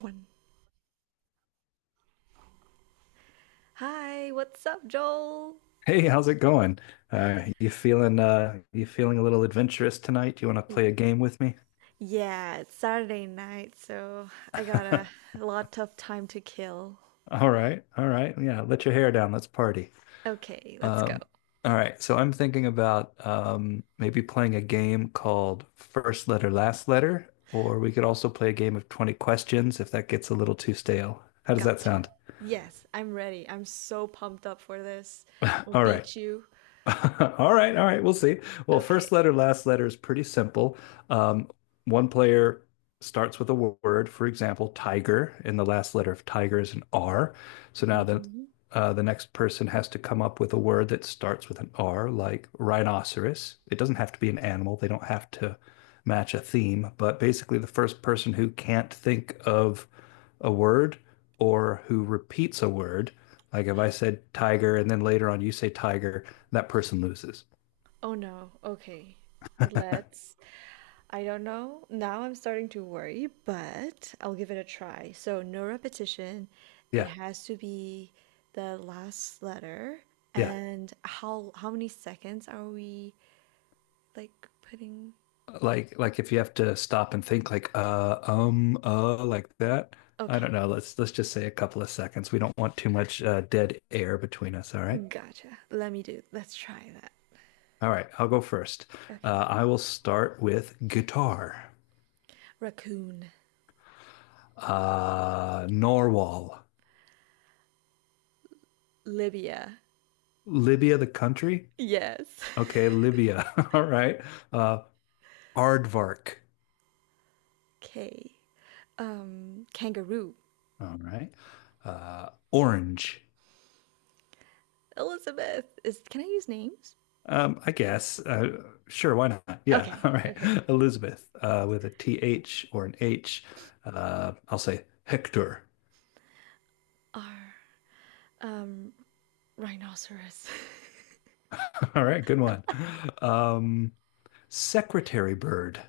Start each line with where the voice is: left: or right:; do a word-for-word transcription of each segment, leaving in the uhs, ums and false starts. right: One. Hi, what's up, Joel?
left: Hey, how's it going? Uh, you feeling uh, you feeling a little adventurous tonight? You want to play a game with me?
right: Yeah, it's Saturday night, so I got a
left: All
right: lot of time to kill.
left: right, all right, yeah. Let your hair down. Let's party.
right: Okay, let's go.
left: Um, all right. So I'm thinking about um, maybe playing a game called First Letter, Last Letter, or we could also play a game of twenty questions if that gets a little too stale. How does that
right: Gotcha.
left: sound?
right: Yes, I'm ready. I'm so pumped up for this. I'll
left: All right.
right: beat you.
left: All right, all right, we'll see. Well, first
right: Okay.
left: letter, last letter is pretty simple. Um, One player starts with a wo- word, for example, tiger, and the last letter of tiger is an R. So now the
right: Hmm.
left: uh, the next person has to come up with a word that starts with an R, like rhinoceros. It doesn't have to be an animal. They don't have to match a theme, but basically, the first person who can't think of a word or who repeats a word, like if I said tiger and then later on you say tiger that person loses.
right: Oh no. Okay. Let's I don't know. Now I'm starting to worry, but I'll give it a try. So, no repetition. It
left: Yeah,
right: has to be the last letter.
left: yeah.
right: And how how many seconds are we like putting?
left: Like like if you have to stop and think like uh um uh like that. I
right: Okay,
left: don't know. Let's let's just say a couple of seconds. We don't want too much uh, dead air between us. All right.
right: gotcha. Let me do. Let's try that.
left: All right. I'll go first.
right: Okay.
left: Uh, I will start with guitar.
right: Raccoon.
left: Uh, Norwal,
right: Libya.
left: Libya, the country.
right: Yes.
left: Okay, Libya. All right. Uh, Aardvark.
right: K. Um, kangaroo.
left: All right. Uh, orange.
right: Elizabeth. Is can I use names?
left: Um, I guess. Uh, sure, why not? Yeah.
right: Okay,
left: All right.
right: okay.
left: Elizabeth, uh, with a T H or an H. Uh, I'll say Hector.
right: R. Um, Rhinoceros.
left: All right, good one. Um, secretary bird.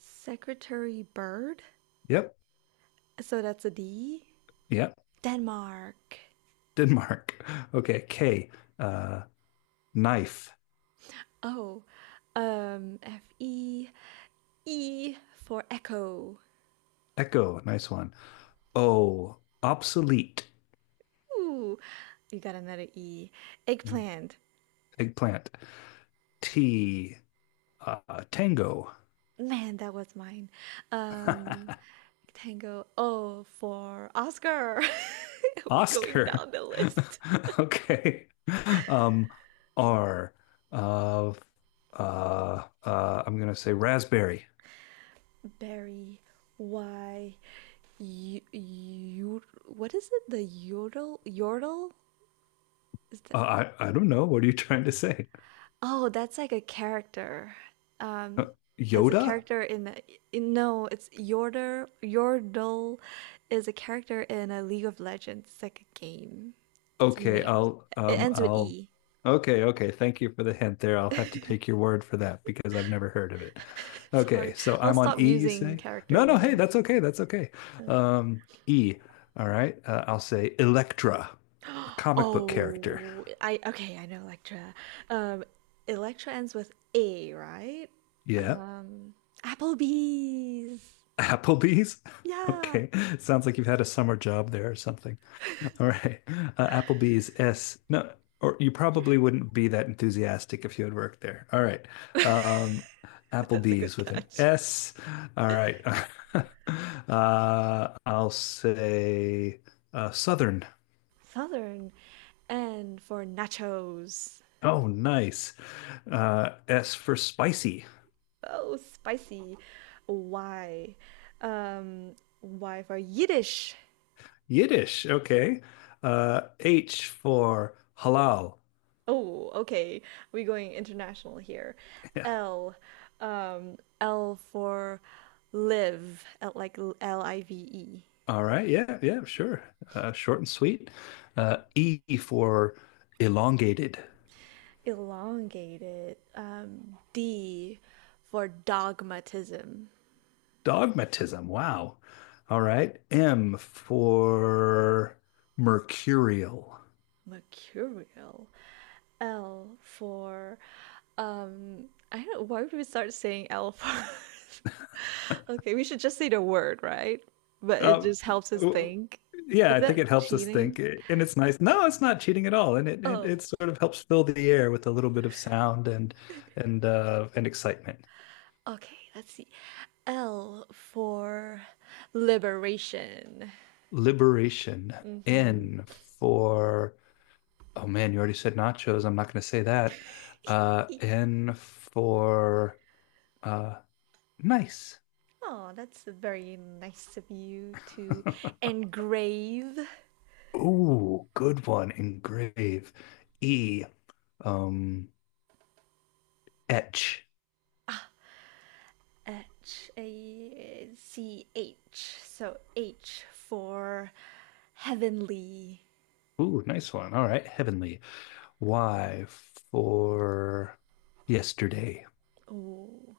right: Secretary bird.
left: Yep.
right: So that's a D.
left: Yep.
right: Denmark.
left: Denmark. Okay. K. Uh, knife.
right: Oh, um, F E E for echo.
left: Echo. Nice one. O. Obsolete.
right: Ooh, you got another E.
left: Hmm,
right: Eggplant.
left: Eggplant. T. Uh, tango.
right: Man, that was mine. Um, Tango. O for Oscar. We going
left: Oscar.
right: down the list.
left: Okay. Um, R. Uh, uh, uh, I'm gonna say raspberry.
right: Berry. Y. Y- yod- what is it? The yodel? Yodel? Is that?
left: Uh, I I don't know. What are you trying to say?
right: Oh, that's like a character.
left: Uh,
right: Um, it's a
left: Yoda?
right: character in, a, in No, it's Yordle. Yordle is a character in a League of Legends. It's like a game. It's a
left: Okay,
right: name of
left: I'll
right: It
left: um
right: ends with
left: I'll
right: E.
left: okay, okay. Thank you for the hint there. I'll have to take your word for that because I've never heard of it. Okay,
right: Sorry,
left: so
right: I'll
left: I'm on
right: stop
left: E, you
right: using
left: say? No,
right: character
left: no, hey, that's
right: names.
left: okay. That's okay.
right: Okay.
left: Um, E. All right. Uh, I'll say Electra, a comic book character.
right: Oh, I okay, I know Electra. Um, Electra ends with A, right?
left: Yeah.
right: Um, Applebee's.
left: Applebee's?
right: Yeah.
left: Okay. Sounds like you've had a summer job there or something. All right. Uh, Applebee's S. No, or you probably wouldn't be that enthusiastic if you had worked there. All right.
right: Yeah.
left: Um,
right: That's a
left: Applebee's
right: good
left: with an
right: catch.
left: S. All right. Uh, I'll say uh, Southern.
right: Southern. And for nachos.
left: Oh, nice. Uh, S for spicy.
right: Oh, spicy. Why? Um, why for Yiddish?
left: Yiddish. Okay. Uh, H for halal.
right: Oh, okay. We're going international here. L. Um, L for live. L, like L I V E.
left: All right. Yeah. Yeah. Sure. Uh, short and sweet. Uh, E for elongated
right: Elongated. Um, D for dogmatism.
left: dogmatism. Wow. All right. M for mercurial.
right: Mercurial. L for Um, I don't. Why would we start saying L first? Okay, we should just say the word, right? But it
left: Uh,
right: just helps us
left: w-
right: think.
left: yeah.
right: Is
left: I think
right: that
left: it helps us
right: cheating?
left: think, and it's nice. No, it's not cheating at all, and it it,
right: Oh,
left: it sort of helps fill the air with a little bit of sound and and uh, and excitement.
right: okay. Let's see. L for liberation.
left: Liberation.
right: Mm-hmm.
left: N for Oh man, you already said nachos. I'm not going to say that. Uh, N for uh, nice.
right: Oh, that's very nice of you to engrave.
left: Ooh, good one. Engrave. E. Um, etch.
right: H A C H. So H for heavenly.
left: Ooh, nice one. All right, heavenly. Y for yesterday.
right: Oh,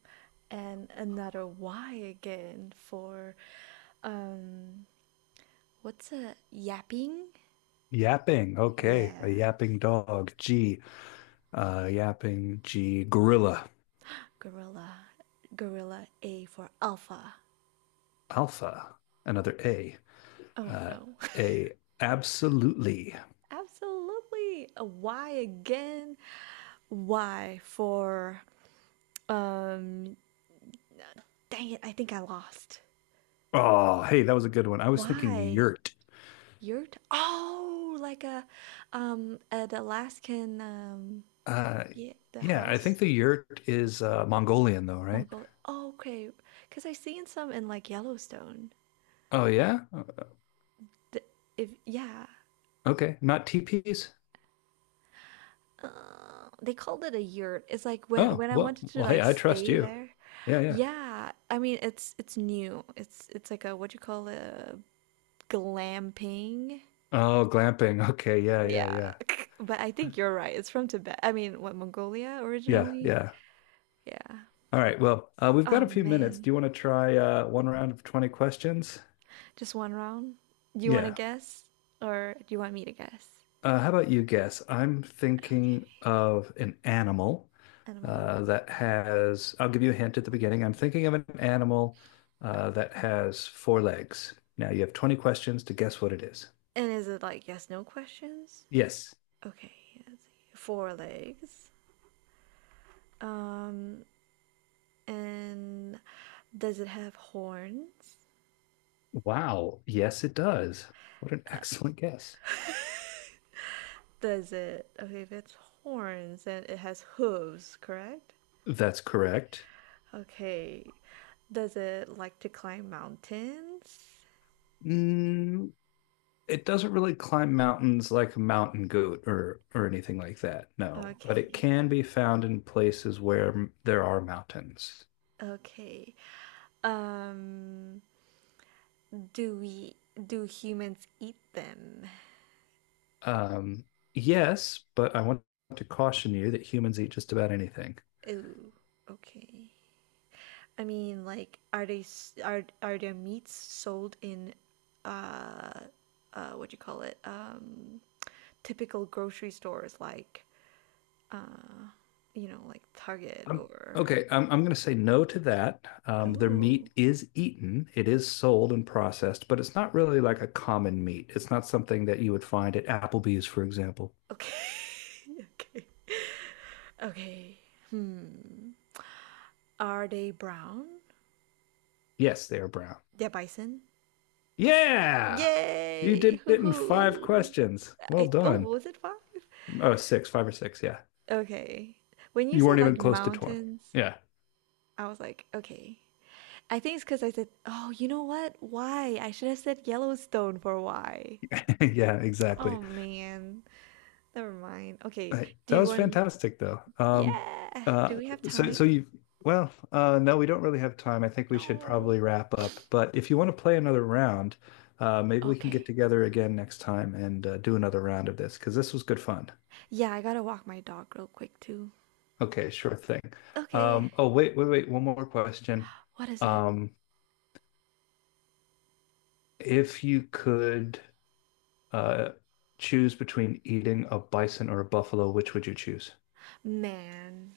right: and another Y again for um what's a yapping?
left: Yapping. Okay, a
right: Yeah,
left: yapping dog. G. Uh, yapping. G. Gorilla.
right: gorilla. Gorilla. A for alpha.
left: Alpha. Another A.
right: Oh
left: Uh,
right: no.
left: A. Absolutely.
right: Absolutely. A Y again. Y for um dang it, I think I lost.
left: Oh, hey, that was a good one. I was thinking
right: Y.
left: yurt.
right: You're t- oh, like a um an Alaskan. Um
left: Uh,
right: yeah, the
left: yeah, I think
right: house.
left: the yurt is uh, Mongolian though, right?
right: Mongolia. Oh, okay. Because I've seen some in like Yellowstone.
left: Oh yeah?
right: The, if Yeah,
left: Okay, not teepees?
right: uh, they called it a yurt. It's like when
left: Oh,
right: when I
left: well,
right: wanted to
left: well, hey,
right: like
left: I trust
right: stay
left: you.
right: there.
left: Yeah, yeah.
right: Yeah, I mean it's it's new. It's it's like a what do you call it? A glamping.
left: Oh, glamping. Okay, yeah, yeah,
right: Yeah,
left: yeah.
right: but I think you're right. It's from Tibet. I mean, what Mongolia
left: Yeah,
right: originally?
left: yeah.
right: Yeah.
left: All right. Well, uh, we've got
right: Oh
left: a few minutes.
right: man,
left: Do you want to try uh, one round of twenty questions?
right: just one round. Do you want to
left: Yeah.
right: guess, or do you want me to guess?
left: Uh, how about you guess? I'm
right: Okay,
left: thinking of an animal
right: animal.
left: uh, that has, I'll give you a hint at the beginning. I'm thinking of an animal uh, that has four legs. Now you have twenty questions to guess what it is.
right: And is it like yes, no questions?
left: Yes.
right: Okay, let's see. Four legs. Um, and Does it have horns?
left: Wow. Yes, it does. What an
right: Uh,
left: excellent guess.
right: does it? Okay, if it's horns, then it has hooves, correct?
left: That's correct.
right: Okay. Does it like to climb mountains?
left: Mm, it doesn't really climb mountains like a mountain goat or or anything like that, no. But it
right: Okay.
left: can be found in places where m- there are mountains.
right: Okay. Um, do we do humans eat them?
left: Um, yes, but I want to caution you that humans eat just about anything.
right: Ooh, okay. I mean, like, are they are are their meats sold in uh uh what do you call it? Um, typical grocery stores like uh you know like Target
left: Um,
right: or
left: okay, I'm, I'm going to say no to that. Um, their
right: oh
left: meat is eaten, it is sold and processed, but it's not really like a common meat. It's not something that you would find at Applebee's, for example.
right: okay okay okay hmm are they brown?
left: Yes, they are brown.
right: They're bison.
left: Yeah, you
right: Yay!
left: did
right: Hoo
left: it in five
right: hoo!
left: questions. Well
right: I oh
left: done.
right: was it five?
left: Oh, six, five or six. Yeah,
right: Okay. When you
left: you weren't
right: said like
left: even close to twenty.
right: mountains,
left: Yeah,
right: I was like, okay. I think it's because I said, oh, you know what? Why? I should have said Yellowstone for why.
left: yeah,
right: Oh
left: exactly.
right: man. Never mind. Okay.
left: Hey,
right: Do
left: that
right: you
left: was
right: want.
left: fantastic, though. Um,
right: Yeah. Do
left: uh,
right: we have
left: so,
right: time?
left: so you, well, uh, no, we don't really have time. I think we should
right: No.
left: probably wrap up. But if you want to play another round, uh, maybe we can get
right: Okay.
left: together again next time and uh, do another round of this because this was good fun.
right: Yeah, I gotta walk my dog real quick too.
left: Okay, sure thing.
right: Okay.
left: Um, oh, wait, wait, wait. One more question.
right: What is it?
left: Um, if you could uh, choose between eating a bison or a buffalo, which would you choose?
right: Man.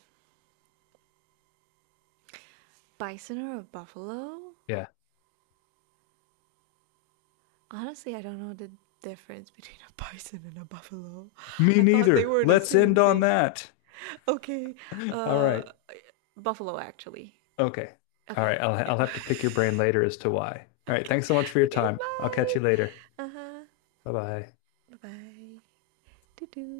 right: Bison or a buffalo?
left: Yeah.
right: Honestly, I don't know the difference between a bison and a buffalo.
left: Me
right: I thought they
left: neither.
right: were the
left: Let's end
right: same
left: on
right: thing.
left: that.
right: Okay.
left: All
right: Uh,
left: right.
right: Buffalo actually.
left: Okay. All right.
right: Okay.
left: I'll
right: Yeah.
left: I'll have to pick your brain later as to why. All right.
right: Okay.
left: Thanks so much for your
right: Okay,
left: time. I'll catch you later.
right: bye. Uh-huh.
left: Bye bye.
right: Bye-bye. Doo doo.